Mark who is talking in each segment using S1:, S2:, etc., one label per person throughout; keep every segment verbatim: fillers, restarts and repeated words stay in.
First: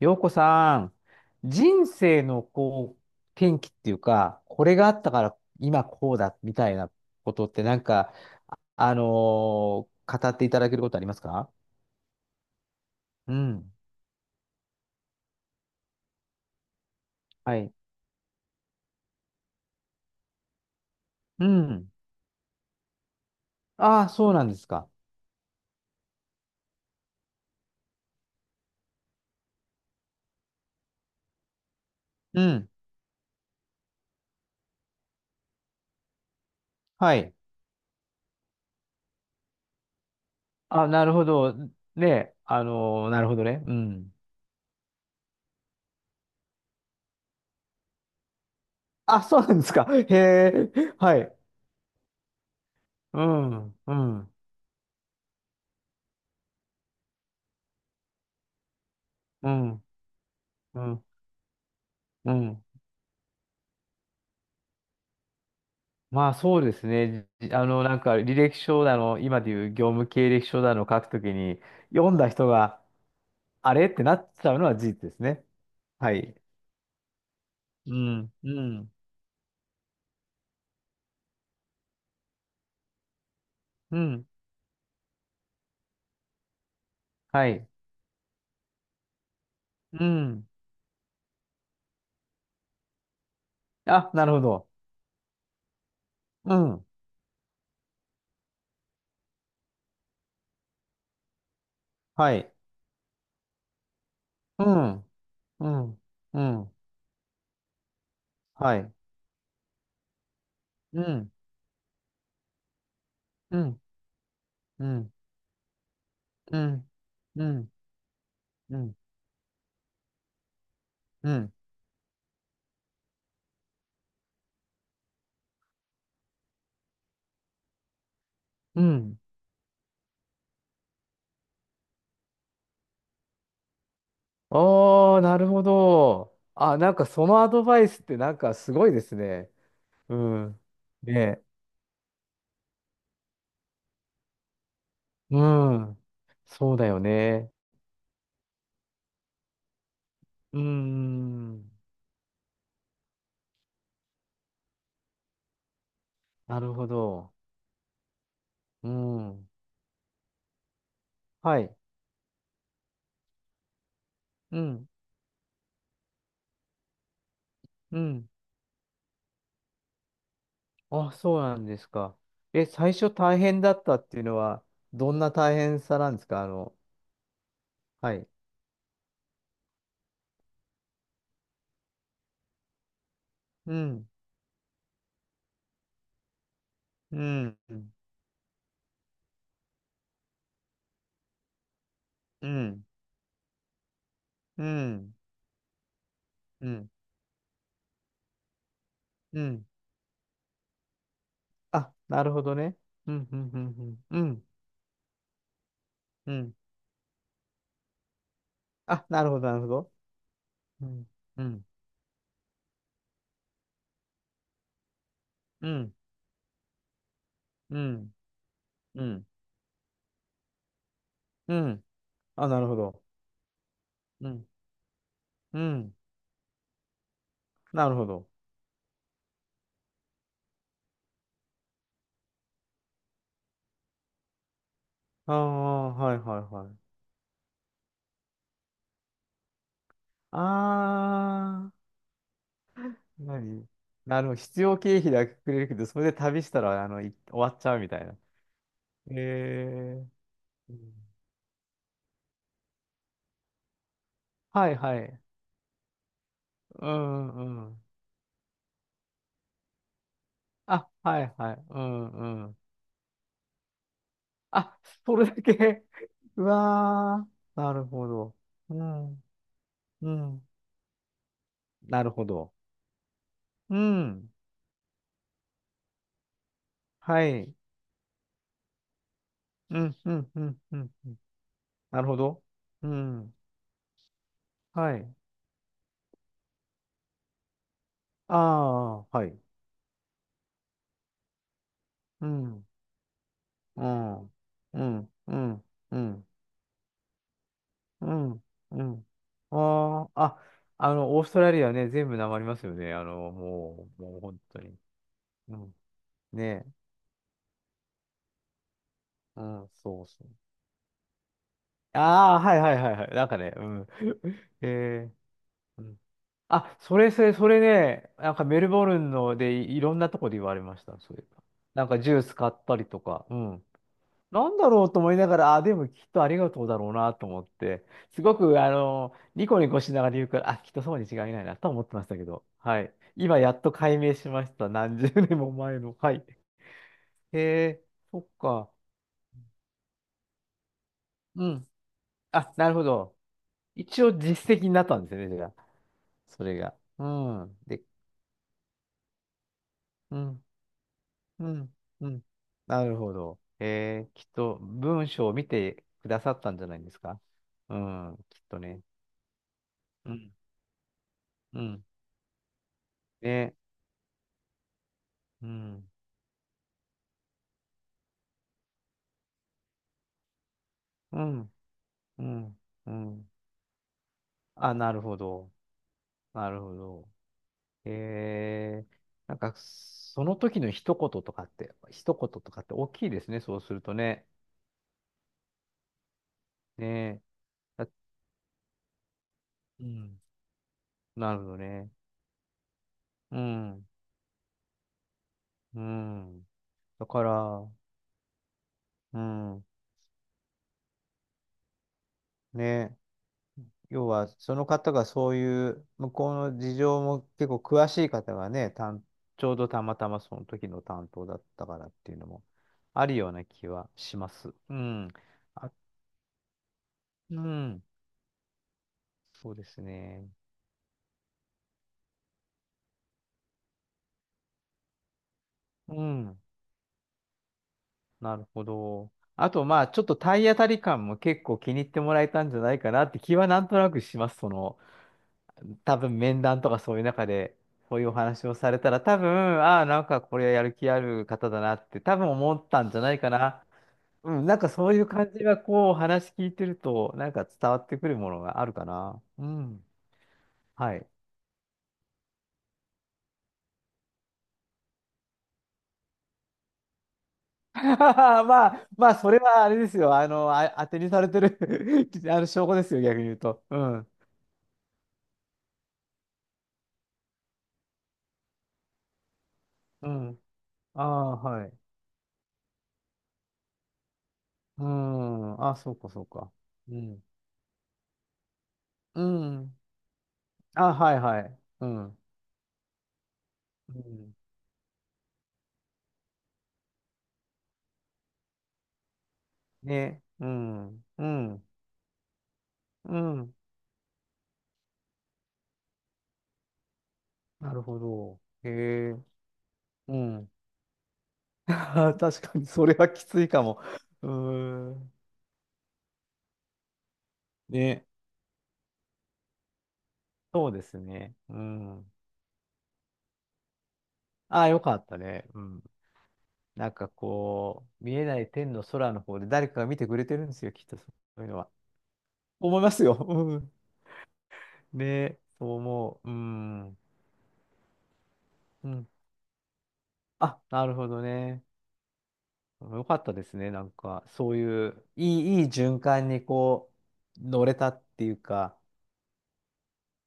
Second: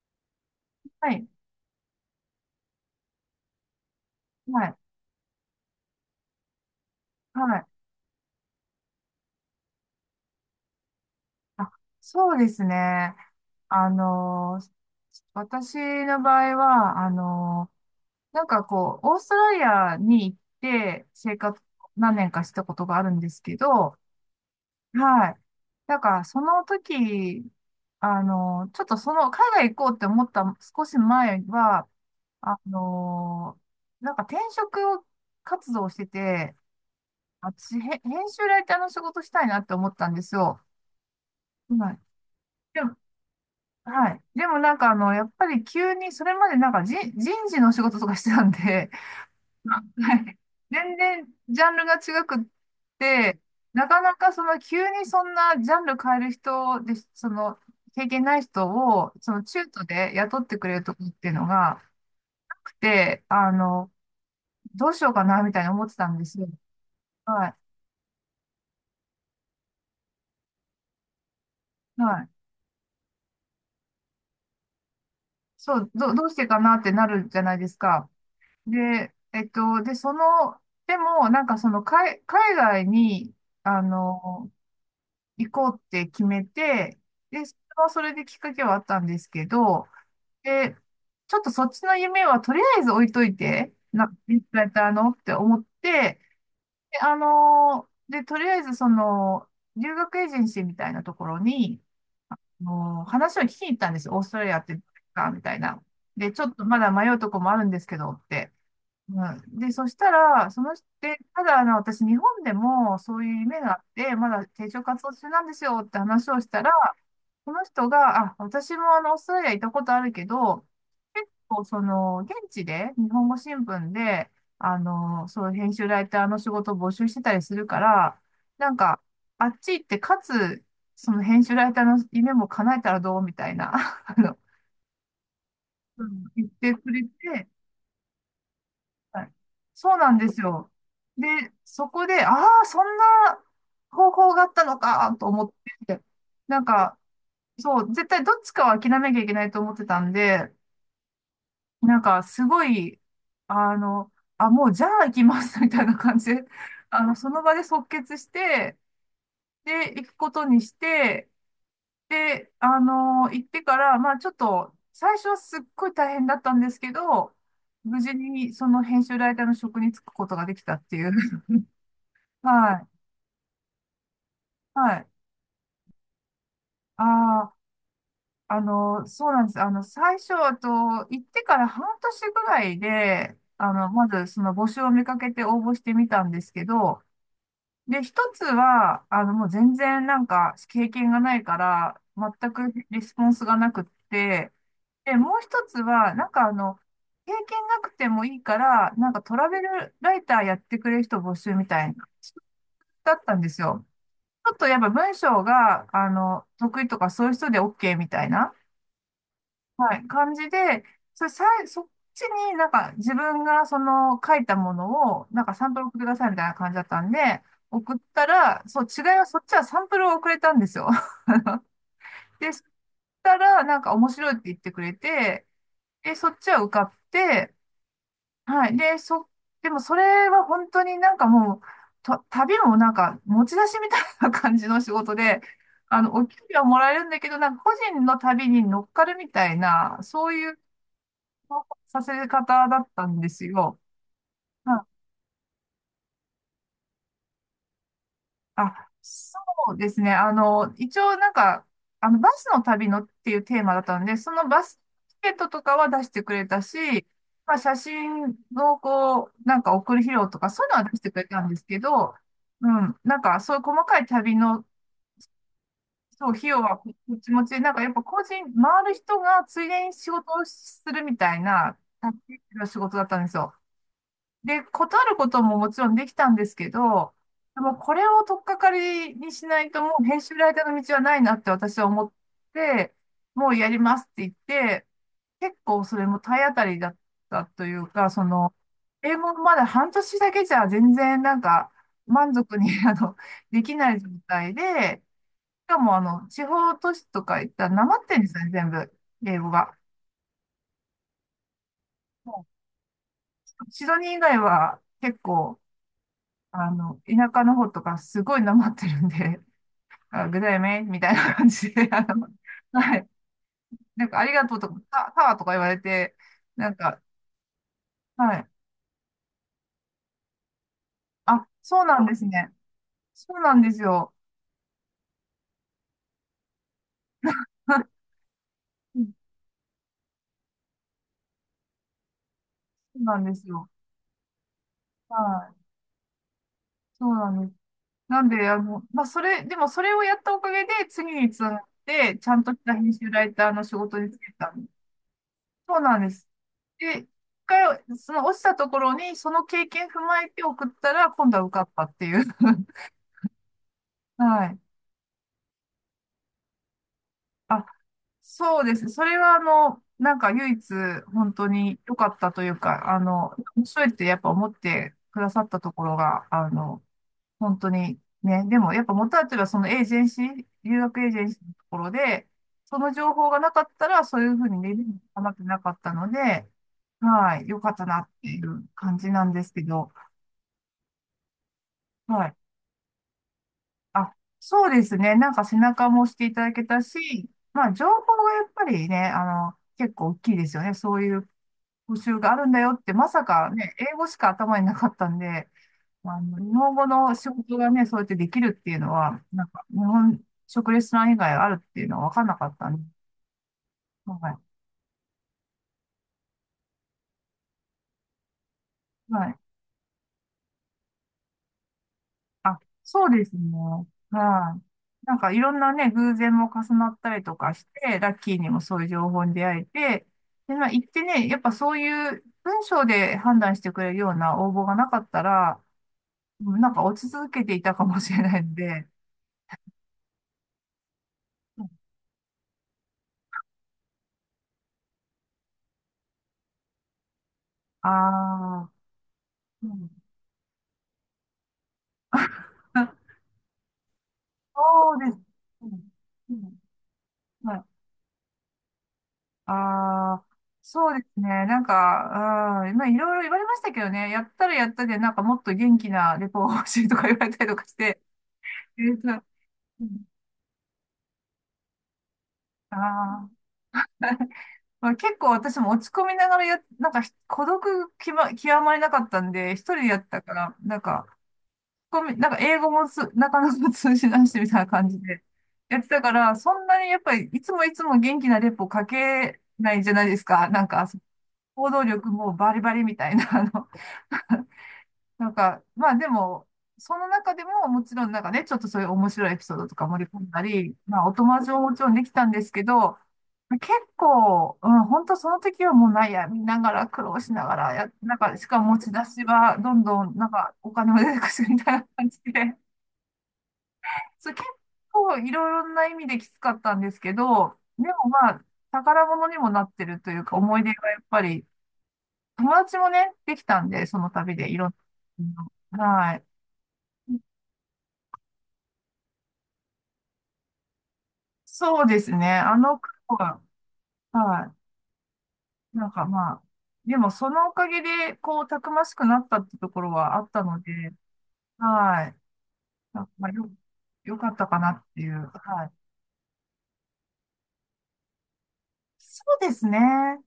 S1: 洋子さん、
S2: はい、
S1: 人生のこう、転機っていうか、
S2: は
S1: こ
S2: い、
S1: れがあったから今こうだみたいなことっ
S2: は
S1: て
S2: い。
S1: なんか、あのー語っていただけることありますか？
S2: あ、そうですね。
S1: うん。
S2: あのー、私の場合は、あ
S1: は
S2: の
S1: い。
S2: ー、なんかこう、オーストラリアに行って生
S1: う
S2: 活
S1: ん。
S2: 何年かしたことがあるんですけど、
S1: ああ、そうなんですか。
S2: はい。なんか、その時、あのー、ちょっとその、海外行こうって思った少し前は、
S1: う
S2: あ
S1: ん。
S2: のー、なんか転職活動をしてて、
S1: はい。
S2: 私、へ編集ライターの仕事したいなって思ったんですよ。
S1: あ、なるほど。
S2: はい。
S1: ね、あのーなるほどね。う
S2: は
S1: ん。
S2: い。でもなんかあの、やっぱり急に、それまでなんかじ人事の仕事とかしてたんで、
S1: あ、そうなんです
S2: は
S1: か。へ
S2: い。
S1: え。
S2: 全
S1: は
S2: 然
S1: い。
S2: ジャンルが違くっ
S1: う
S2: て、
S1: ん。
S2: な
S1: う
S2: かなか
S1: ん。
S2: その急にそんなジャンル変える人で、その経験ない人を、その
S1: う
S2: 中途
S1: ん。
S2: で雇ってくれ
S1: う
S2: るとこ
S1: ん。
S2: っていうのが
S1: う
S2: な
S1: ん。
S2: くて、あの、どうしようかなみたいに思ってたんで
S1: まあ
S2: すよ。
S1: そうですね。じ
S2: は
S1: あの、なんか履歴書だの、今でいう業務経歴書だの書くときに、
S2: い。
S1: 読ん
S2: は
S1: だ
S2: い。
S1: 人が、あれってなっちゃうのは事実ですね。
S2: そう、
S1: は
S2: ど、どう
S1: い。
S2: してかなってなるじゃないです
S1: う
S2: か。
S1: ん、うん、
S2: で、えっと、で、その、でも、なんかその、海、海外に、あ
S1: うん、
S2: の、行こうって決めて、で、
S1: は
S2: そ
S1: い。
S2: れはそれできっかけはあったんですけど、
S1: うん。
S2: で、ちょっとそっちの夢はとりあえず置いといて、な、
S1: あ、なるほ
S2: いつだ
S1: ど。
S2: ったらのって思って、
S1: うん、
S2: で、あの、で、とりあえずその、留学エージェンシーみたいなところに、
S1: はい。
S2: もう話を聞きに行ったんですよ。オーストラリア
S1: う
S2: ってどうで
S1: ん、
S2: すかみたい
S1: う
S2: な。
S1: ん、
S2: で、
S1: う
S2: ちょっと
S1: ん、
S2: まだ迷うとこもあるんですけどって。
S1: はい。
S2: うん、で、そしたら、その人、
S1: う
S2: で、
S1: ん、
S2: ただ、あの、私、日本でもそういう
S1: う
S2: 夢があ
S1: ん、
S2: って、まだ定常
S1: う
S2: 活動
S1: ん、
S2: 中なんですよって話をし
S1: う
S2: たら、
S1: ん、う
S2: その
S1: ん、
S2: 人が、あ、私
S1: う
S2: も
S1: ん、
S2: あの、オーストラリア行ったことあるけど、結
S1: うん、
S2: 構、その、現地で、日本語新聞で、あの、そう、編集ライターの仕事を募集してたりするから、なん
S1: う
S2: か、
S1: ん。
S2: あっち行って、かつ、その編集ライターの夢も叶えたらどうみたいな、あの、
S1: ああ、なるほ
S2: うん
S1: ど。
S2: 言って
S1: あ、
S2: く
S1: なん
S2: れ
S1: かその
S2: て、
S1: アドバイスってなんかすごいです
S2: はい、
S1: ね。
S2: そうな
S1: う
S2: んです
S1: ん。
S2: よ。
S1: ね
S2: で、
S1: え。
S2: そこで、ああ、そんな方法があったのかと
S1: う
S2: 思っ
S1: ん。
S2: て、なん
S1: そうだ
S2: か、
S1: よね。
S2: そう、絶対どっちかは諦めなきゃいけないと思ってたんで、
S1: うーん。
S2: なんか、すごい、あの、あ、もうじゃあ行きます みたいな感じで、
S1: なるほ
S2: あの、そ
S1: ど。
S2: の場で即決して、
S1: うん。
S2: で、行くことにして、
S1: はい。
S2: で、あの、行ってから、まあちょっ
S1: う
S2: と、
S1: ん。
S2: 最初はすっごい大変だったんですけど、
S1: う
S2: 無事
S1: ん。
S2: にその編集ライターの職に就くことができたってい
S1: あ、そ
S2: う。
S1: うなんですか。
S2: は
S1: え、最
S2: い、
S1: 初大変だったっていうのは、
S2: はい。
S1: どんな大変さなんですか？あの、
S2: あ
S1: はい。
S2: あ、あの、そうなんです。あの、最初、あと、行ってから半年ぐらいで、あ
S1: う
S2: の、ま
S1: ん。
S2: ず、その募集を見かけて応募してみたんですけど、
S1: うん。うん。
S2: で、一つは、あの、もう全然なんか、経験がないから、
S1: う
S2: 全く
S1: ん。
S2: リスポンスがなくって、で、もう一つは、なんかあ
S1: う
S2: の、
S1: ん。
S2: 経験なくてもいいから、なんかト
S1: う
S2: ラベ
S1: ん。
S2: ルライターやってくれる人募集みた
S1: あ、
S2: いな、
S1: なるほどね。
S2: だ
S1: う
S2: っ
S1: ん。
S2: た
S1: う
S2: んで
S1: ん。う
S2: すよ。
S1: ん。うん。
S2: ょっとやっぱ文章が、あ
S1: う
S2: の、
S1: ん。
S2: 得意とかそういう人で オーケー みたいな、
S1: あ、なるほど、なるほど。
S2: はい、感じで、
S1: うん。
S2: それ
S1: う
S2: さ
S1: ん。
S2: い、そっちになんか自分がその書いたものを、なんかサ
S1: う
S2: ンプル
S1: ん。
S2: 送ってくださいみたいな感じだったんで、
S1: う
S2: 送っ
S1: ん。
S2: たら、そう、違い
S1: う
S2: は
S1: ん。
S2: そっちはサンプルを送れたんですよ。
S1: うん。あ、
S2: で、そ
S1: な
S2: し
S1: るほど。
S2: たら、なんか面
S1: う
S2: 白いって
S1: ん。
S2: 言ってくれて、
S1: うん。
S2: で、そっちは受かって、
S1: なるほど。
S2: はい。で、そ、でもそれは本当になんかもう、た旅もなんか持ち出しみたいな感じの仕事
S1: あ
S2: で、
S1: あ、
S2: あの、
S1: はい
S2: お給
S1: はい
S2: 料
S1: はい。
S2: もらえるんだけど、なんか個人の旅に乗っかるみたいな、そういう
S1: ああ、
S2: させ方だったんです
S1: 何
S2: よ。
S1: なるほど。必要経費だけくれるけど、それで旅したら、あの、い終わっちゃうみたいな。
S2: あ、
S1: え
S2: そうです
S1: え。
S2: ね。あの、
S1: う
S2: 一
S1: ん。
S2: 応なんか、あの、バスの旅のっていうテーマだったんで、そのバ
S1: はい
S2: ス
S1: は
S2: チ
S1: い。
S2: ケットとかは出してくれた
S1: う
S2: し、
S1: ん
S2: まあ、
S1: う
S2: 写
S1: ん。
S2: 真のこう、なんか送る費用とか、そういうの
S1: あ、
S2: は出してく
S1: は
S2: れ
S1: い
S2: たん
S1: は
S2: です
S1: い。
S2: け
S1: うん
S2: ど、
S1: うん。
S2: うん、なんかそういう細かい旅の、
S1: あ、それだけ
S2: そう、
S1: う
S2: 費用はこっ
S1: わ
S2: ち持ちで、
S1: ー、
S2: な
S1: な
S2: んか
S1: る
S2: やっぱ
S1: ほ
S2: 個人、
S1: ど。う
S2: 回る人
S1: ん、
S2: がついでに仕
S1: う
S2: 事を
S1: ん。
S2: するみたいな、
S1: なる
S2: タク
S1: ほ
S2: シ
S1: ど。
S2: ーの仕事だったんですよ。
S1: うん。
S2: で、断ることももちろんできたんですけど、
S1: はい。
S2: でもこれを取っかかりにしない
S1: う
S2: とも
S1: ん、
S2: う
S1: う
S2: 編
S1: ん、
S2: 集
S1: う
S2: ライタ
S1: ん、
S2: ー
S1: う
S2: の
S1: ん。
S2: 道は
S1: う
S2: な
S1: ん。
S2: いなって私は
S1: な
S2: 思
S1: る
S2: っ
S1: ほど。う
S2: て、
S1: ん。
S2: もうやりますって言って、
S1: はい。
S2: 結構それも体当たりだったというか、そ
S1: あ
S2: の、英
S1: あ、は
S2: 語
S1: い。
S2: まだ半年だけじゃ全然なんか
S1: う
S2: 満足
S1: ん。
S2: に あの、でき
S1: う
S2: ない状
S1: ん、
S2: 態
S1: う
S2: で、
S1: ん、うん、
S2: しかも
S1: う
S2: あの、
S1: ん、
S2: 地方都市とか行ったらなまっ
S1: う
S2: てんですよ
S1: ん、
S2: ね、全
S1: う
S2: 部、
S1: ん。
S2: 英語が。
S1: ああ、あ、あの、オーストラリアね、全部なま
S2: も
S1: りますよね。あの、
S2: うシ
S1: も
S2: ド
S1: う、
S2: ニー以
S1: もう
S2: 外
S1: 本当に。
S2: は結
S1: う
S2: 構、
S1: ん。ね
S2: あ
S1: え。
S2: の、田舎の方とかすごいなまってるんで、
S1: うん、そうそ
S2: あ、
S1: う。
S2: ぐだよねみたいな感じで、あの、
S1: ああ、はいはいは
S2: は
S1: いは
S2: い。
S1: い。なんかね、うん。
S2: なんか、ありがとう とか、
S1: え
S2: た、ワーとか言われ
S1: ー、うん。
S2: て、な
S1: あ、
S2: ん
S1: そ
S2: か、
S1: れ、それ、それね、な
S2: は
S1: んか
S2: い。
S1: メルボルンのでい、いろんなとこで言われました、そういえば。
S2: あ、そ
S1: な
S2: う
S1: ん
S2: な
S1: か
S2: ん
S1: ジ
S2: で
S1: ュー
S2: す
S1: ス買
S2: ね。
S1: ったりとか、う
S2: そうなん
S1: ん。
S2: ですよ。
S1: なんだろうと思いながら、あ、でもきっとありがとうだろうなと思って、すごく、あ
S2: うん、
S1: の、ニコニコしながら言うから、あ、きっとそうに違いないなと思ってましたけど、はい。
S2: そうなんで
S1: 今
S2: す
S1: やっ
S2: よ。
S1: と解明しました。何十
S2: は
S1: 年も
S2: い。
S1: 前の。はい。
S2: そうな
S1: へ
S2: んです。
S1: え、そ
S2: な
S1: っ
S2: んで、あ
S1: か。
S2: の、まあ、それ、でもそれをやったおかげで、次につ
S1: う
S2: ながっ
S1: ん。
S2: て、ちゃんと
S1: あ、
S2: し
S1: な
S2: た
S1: るほ
S2: 編集
S1: ど。
S2: ライターの仕事
S1: 一
S2: に
S1: 応
S2: 就けた
S1: 実績
S2: ん
S1: に
S2: です。
S1: なったんですよね、じゃあ。
S2: そうなんです。
S1: それが。
S2: で、
S1: う
S2: 一
S1: ん。で、
S2: 回、その落ちたところに、その経験踏
S1: う
S2: まえて
S1: ん、
S2: 送ったら、今度は
S1: う
S2: 受かっ
S1: ん、
S2: たって
S1: う
S2: い
S1: ん。
S2: う。
S1: なるほど。へえ、きっ
S2: は
S1: と
S2: い。
S1: 文章を見てくださったんじゃないですか。
S2: あ、
S1: うん、きっと
S2: そうで
S1: ね。
S2: す。それは、あの、
S1: う
S2: なん
S1: ん、
S2: か唯一、本当
S1: う
S2: に
S1: ん。
S2: 良かったというか、あの、
S1: ね。
S2: 面白いってやっぱ思ってくださ
S1: う
S2: ったとこ
S1: ん。
S2: ろが、あの、本当にね、でもやっぱ元はといえばそのエージェンシー、留学エージ
S1: う
S2: ェンシー
S1: ん。
S2: のところ
S1: う
S2: で、
S1: ん。
S2: そ
S1: う
S2: の情報
S1: ん。
S2: がなかったら、そういうふうに
S1: あ、
S2: レベル
S1: な
S2: に
S1: るほ
S2: まって
S1: ど。
S2: なかったの
S1: な
S2: で、
S1: るほど。
S2: はい、良かった
S1: へ
S2: なっていう
S1: え。
S2: 感じなん
S1: なん
S2: です
S1: か、
S2: けど、
S1: その時の一言とかって、一
S2: は
S1: 言
S2: い。
S1: とかって大きいですね。そうすると
S2: あ、
S1: ね。
S2: そうですね。なんか背中も押していただけた
S1: ねえ。
S2: し、まあ情
S1: だ
S2: 報がやっぱりね、あの、
S1: う
S2: 結構大
S1: ん。
S2: きいですよね。そういう
S1: なるほどね。
S2: 募集があるんだよって、まさ
S1: う
S2: かね、
S1: ん。
S2: 英語しか頭になかったんで、
S1: う
S2: まあの、
S1: ん。
S2: 日本語
S1: だ
S2: の
S1: か
S2: 仕事
S1: ら、
S2: がね、そうやってできるっていうの
S1: う
S2: は、なん
S1: ん。
S2: か日本食レストラン以外あるっていうのは分かんなかったんで、
S1: ね。要は、
S2: は
S1: その方がそういう、向こうの事情も結構詳しい方がね、担
S2: い。はい、
S1: ちょうどたまたまその時の担当だったからっていうのも
S2: あ、
S1: あ
S2: そう
S1: る
S2: で
S1: よう
S2: すね。
S1: な気はします。
S2: はい。
S1: うん。
S2: なんかいろん
S1: あ、
S2: なね、偶然も重なったりと
S1: う
S2: かし
S1: ん。
S2: て、ラッキーにもそういう情報に出
S1: そう
S2: 会え
S1: です
S2: て、
S1: ね。
S2: で、まあ行ってね、やっぱそういう文章で判断してくれるような応募がなかったら、
S1: うん。
S2: うん、なんか落ち続けていたかもしれ
S1: な
S2: ない
S1: る
S2: ん
S1: ほ
S2: で、
S1: ど。あと、まあ、ちょっと体当たり感も結構気に入ってもらえたんじゃないかなって気はなんとなくします。その、多分面談とかそういう中で、
S2: あ
S1: こういうお話を
S2: あ
S1: されたら、多分、
S2: ー、う
S1: ああ、
S2: ん
S1: なんかこれやる気ある方だなって、多分思ったんじゃ ないかな。うん、なんかそ
S2: そ
S1: う
S2: う
S1: いう
S2: です。
S1: 感じが
S2: うん、
S1: こう話
S2: う
S1: 聞いてる
S2: ん、
S1: と、なんか
S2: はい。
S1: 伝わってくるものがあるかな。うん。
S2: ああ、そ
S1: は
S2: うで
S1: い。
S2: すね。なんか、うん、まあ、いろいろ言われましたけどね、やったらやったで、なんかもっと元気なレポが欲しいとか言われたりとかし て、
S1: まあ、
S2: 憂鬱
S1: まあ、
S2: な、
S1: それはあれですよ。あの、あ、当てにされてる あの証拠
S2: あ
S1: ですよ、逆に言
S2: ー
S1: うと。うん。
S2: まあ、結構私も落ち込みながらや、なんかひ孤独きま、極まりなかったんで、一人でやっ
S1: う
S2: たか
S1: ん。
S2: ら、なん
S1: あ
S2: か、
S1: あ、はい。
S2: ごめんなんか英語もつなかなか通じないしみたいな
S1: う
S2: 感じで
S1: ん。あ、
S2: やって
S1: そう
S2: た
S1: か、
S2: か
S1: そう
S2: ら、そ
S1: か。
S2: んなに
S1: う
S2: やっぱ
S1: ん。
S2: りいつもいつも元気なレポか
S1: う
S2: けな
S1: ん。
S2: いじゃないですか。なんか、
S1: あ、はい、はい。
S2: 行動
S1: う
S2: 力
S1: ん。
S2: もバリバリみたいな、あの、
S1: うん。
S2: なんか、まあでも、その中でももちろんなんかね、ちょっとそういう面白いエピソードとか盛り込
S1: ね。
S2: んだ
S1: う
S2: り、まあ
S1: ん。
S2: お
S1: う
S2: 友達も
S1: ん。
S2: もちろんできたんですけど、
S1: うん。
S2: 結構、うん、本当その時はもう悩みながら苦労しなが
S1: な
S2: ら
S1: る
S2: や、
S1: ほ
S2: なんか、
S1: ど。
S2: しか
S1: へ
S2: も持ち出
S1: え。
S2: しはどんど
S1: う
S2: んなん
S1: ん。
S2: かお金も出てくるみた いな感じ
S1: 確か
S2: で、
S1: に、そ れはきついかも。
S2: そ
S1: う
S2: れ結
S1: ーん。
S2: 構いろいろな意味できつかったんですけど、で
S1: ね。
S2: もまあ、宝物にもなってるというか思い
S1: そう
S2: 出
S1: で
S2: がや
S1: す
S2: っぱ
S1: ね。
S2: り、
S1: うん。
S2: 友達もね、できたんで、その旅でい
S1: あ
S2: ろ
S1: あ、
S2: ん
S1: よかったね。うん。
S2: な、はい。
S1: なんかこう、見えない天の空の方で誰かが見てくれてるんですよ、きっとそういうのは。
S2: そうですね。あ
S1: 思
S2: の
S1: います
S2: 子
S1: よ。
S2: は、
S1: うん。
S2: は
S1: ねえ、そう
S2: い。なんか
S1: 思う。
S2: ま
S1: う
S2: あ、で
S1: ん。
S2: もそのおかげで、こう、たくま
S1: う
S2: しく
S1: ん。
S2: なったってところはあったの
S1: あ、
S2: で、
S1: なるほどね。
S2: はい。な
S1: よ
S2: んか
S1: かっ
S2: まあ、
S1: たで
S2: よ、
S1: すね。なん
S2: よ
S1: か、
S2: かった
S1: そう
S2: かなっ
S1: い
S2: て
S1: う、
S2: いう。
S1: いい、いい
S2: はい。
S1: 循環にこう、乗れたっていうか、
S2: そうですね。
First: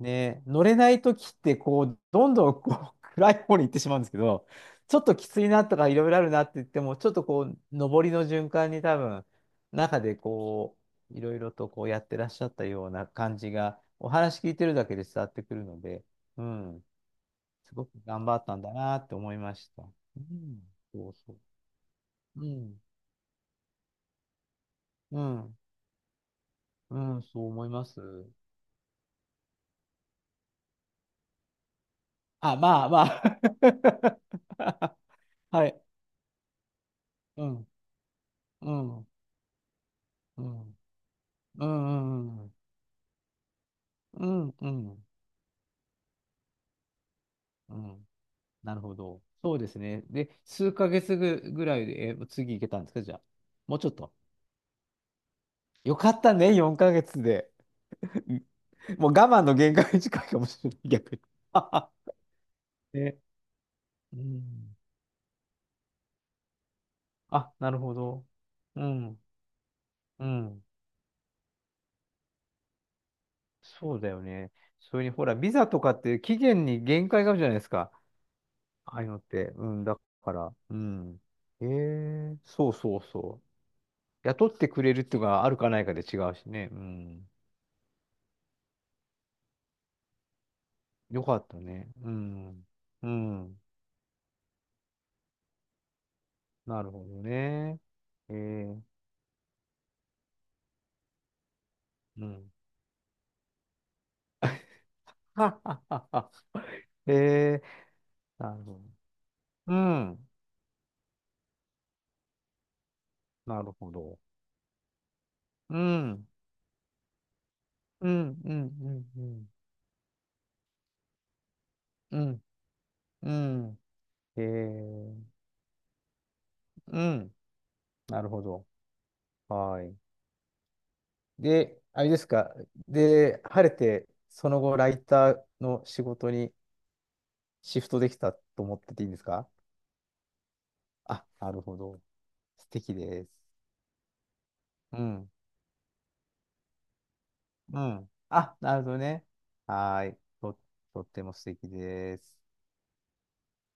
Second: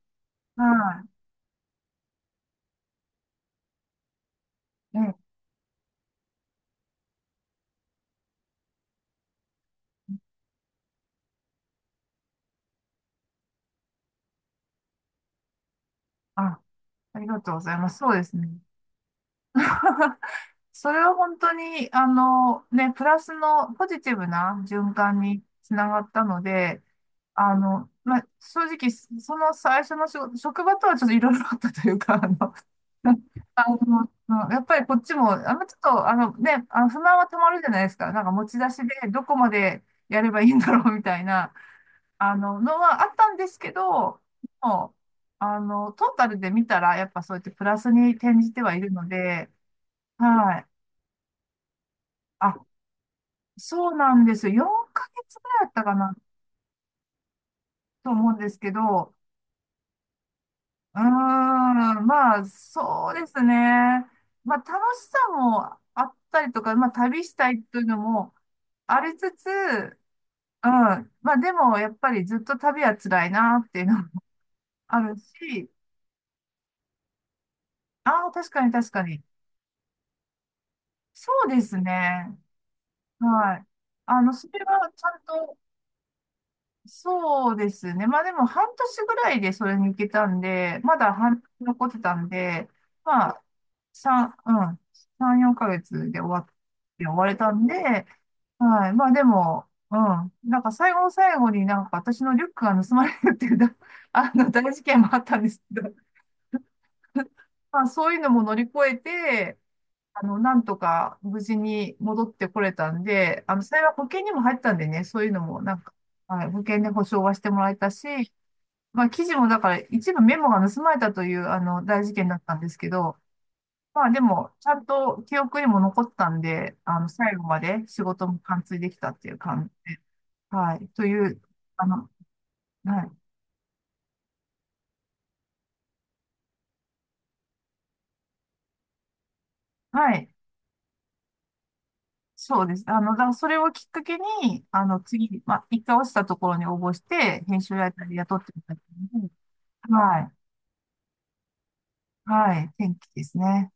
S1: ね、乗れない
S2: は
S1: ときって、こう、どんどんこう 暗い方に行ってしまうんですけど、ち
S2: い。
S1: ょっ
S2: え、
S1: ときついなとかいろいろあるなって言っても、ちょっとこう、上りの循環に多分、中でこう、いろいろとこうやってらっしゃったような感じが、お話聞いてるだけで伝わってくるので、う
S2: あ、
S1: ん、
S2: ありがとうござ
S1: す
S2: い
S1: ご
S2: ま
S1: く
S2: す。そうで
S1: 頑張
S2: す
S1: っ
S2: ね。
S1: たんだなって思いました。う ん、
S2: それ
S1: そう
S2: は
S1: そう。
S2: 本当に、あ
S1: う
S2: の、
S1: ん、
S2: ね、プラスのポジティブな循環
S1: う
S2: に
S1: ん、
S2: つながったので、
S1: うん、そう
S2: あ
S1: 思いま
S2: の、
S1: す。
S2: まあ、正直、その最初の仕事職場とはちょっといろいろあったというか、あの、
S1: あ、まあま
S2: あの、やっぱりこ
S1: あ。
S2: っちも、あの、
S1: は
S2: ちょっ
S1: い。
S2: と、あのね、あの不満はた
S1: う
S2: まるじ
S1: ん、
S2: ゃないですか。なんか持ち出
S1: う
S2: し
S1: ん、
S2: でどこまでやれば
S1: う
S2: いいんだ
S1: ん。
S2: ろうみたいな、
S1: うんう
S2: あ
S1: んうん。
S2: の、のはあったんですけど、
S1: うんう
S2: もう、
S1: ん
S2: あの、トータルで見たら、やっぱそうやってプ
S1: う
S2: ラス
S1: ん。
S2: に転じては
S1: な
S2: い
S1: る
S2: る
S1: ほ
S2: の
S1: ど。
S2: で、
S1: そうですね。
S2: は
S1: で、
S2: い。
S1: 数ヶ月ぐ、ぐらいで、え、次行
S2: あ、
S1: けたんですか、じゃあ。もうちょ
S2: そ
S1: っ
S2: う
S1: と。
S2: なんですよ。よんかげつぐらいだったか
S1: よか
S2: な
S1: ったね、よんかげつで。
S2: と思う
S1: う
S2: ん
S1: ん。
S2: ですけ
S1: もう
S2: ど、
S1: 我慢の限界に近いかもしれない、
S2: うー
S1: 逆に。
S2: ん、まあ、そう
S1: ね。
S2: ですね。
S1: う
S2: まあ、楽
S1: ん。
S2: しさもあったりとか、まあ、旅した
S1: あ、
S2: い
S1: な
S2: と
S1: る
S2: いう
S1: ほ
S2: の
S1: ど。
S2: も、
S1: う
S2: あり
S1: ん。
S2: つつ、うん。
S1: うん。
S2: まあでも、やっぱりずっと旅は辛いなっていう
S1: そ
S2: の
S1: うだ
S2: も
S1: よね。そ
S2: あ
S1: れに、
S2: る
S1: ほら、ビザ
S2: し、
S1: とかって期限に限界があるじゃないですか。
S2: ああ、確かに確
S1: ああ
S2: か
S1: いうのっ
S2: に。
S1: て。うん、だから。うん。
S2: そうで
S1: え
S2: す
S1: え。
S2: ね。
S1: そうそうそ
S2: はい。あ
S1: う。
S2: の、そ
S1: 雇っ
S2: れ
S1: てく
S2: は
S1: れる
S2: ち
S1: っ
S2: ゃ
S1: て
S2: ん
S1: いうのがある
S2: と、
S1: かないかで違うしね。うん。
S2: そうですね。まあでも、半年ぐらいでそれに行けたんで、まだ
S1: よか
S2: 半年
S1: った
S2: 残っ
S1: ね。
S2: て
S1: う
S2: たん
S1: ん。
S2: で、
S1: う
S2: ま
S1: ん。
S2: 三うん、さん、よんかげつで終わっ
S1: なるほ
S2: て、終
S1: ど
S2: われたんで、
S1: ね。えー、
S2: はい。まあでも、うん。なんか最後の最後になんか私
S1: う
S2: のリュ
S1: ん。
S2: ックが盗まれるっていうだ、あの、大事件もあっ たんです
S1: は
S2: け
S1: は
S2: ど、
S1: はは。えー、
S2: まあそういうのも乗
S1: なる
S2: り越
S1: ほど。
S2: えて、
S1: う
S2: あ
S1: ん。
S2: の、なんとか無事に戻ってこれたんで、あの、
S1: なる
S2: 幸
S1: ほ
S2: い保
S1: ど。
S2: 険にも入ったんでね、そういうのもな
S1: う
S2: んか、
S1: ん。
S2: はい、保険で保証はしてもらえたし、
S1: うん。うん。う
S2: ま
S1: ん。
S2: あ
S1: う
S2: 記事
S1: ん。
S2: もだから一部メモが盗まれたという、あの、大事
S1: う
S2: 件だ
S1: ん。
S2: ったんですけど、
S1: うん。
S2: まあで
S1: え
S2: も、ちゃん
S1: ー、
S2: と記憶にも残ったんで、あ
S1: う
S2: の、
S1: ん。
S2: 最後まで仕
S1: な
S2: 事
S1: る
S2: も
S1: ほ
S2: 完
S1: ど。
S2: 遂できたっていう感
S1: は
S2: じ
S1: い。
S2: で、はい、という、
S1: で、
S2: あ
S1: あ
S2: の、
S1: れですか。
S2: はい、
S1: で、晴れて、その後、ライターの仕事にシフトできたと思ってていいんですか？
S2: はい、
S1: あ、なるほど。
S2: そう
S1: 素
S2: です。
S1: 敵
S2: あの、だか
S1: です。
S2: らそれをきっかけに、あ
S1: う
S2: の、
S1: ん。
S2: 次、まあ、一回落ちたところに応募して、編集
S1: う
S2: ライター
S1: ん。
S2: で雇って
S1: あ、
S2: もら
S1: な
S2: っ
S1: るほど
S2: た
S1: ね。
S2: ので、
S1: はーい。
S2: はい、
S1: と、とっても素敵です。
S2: はい、転機ですね。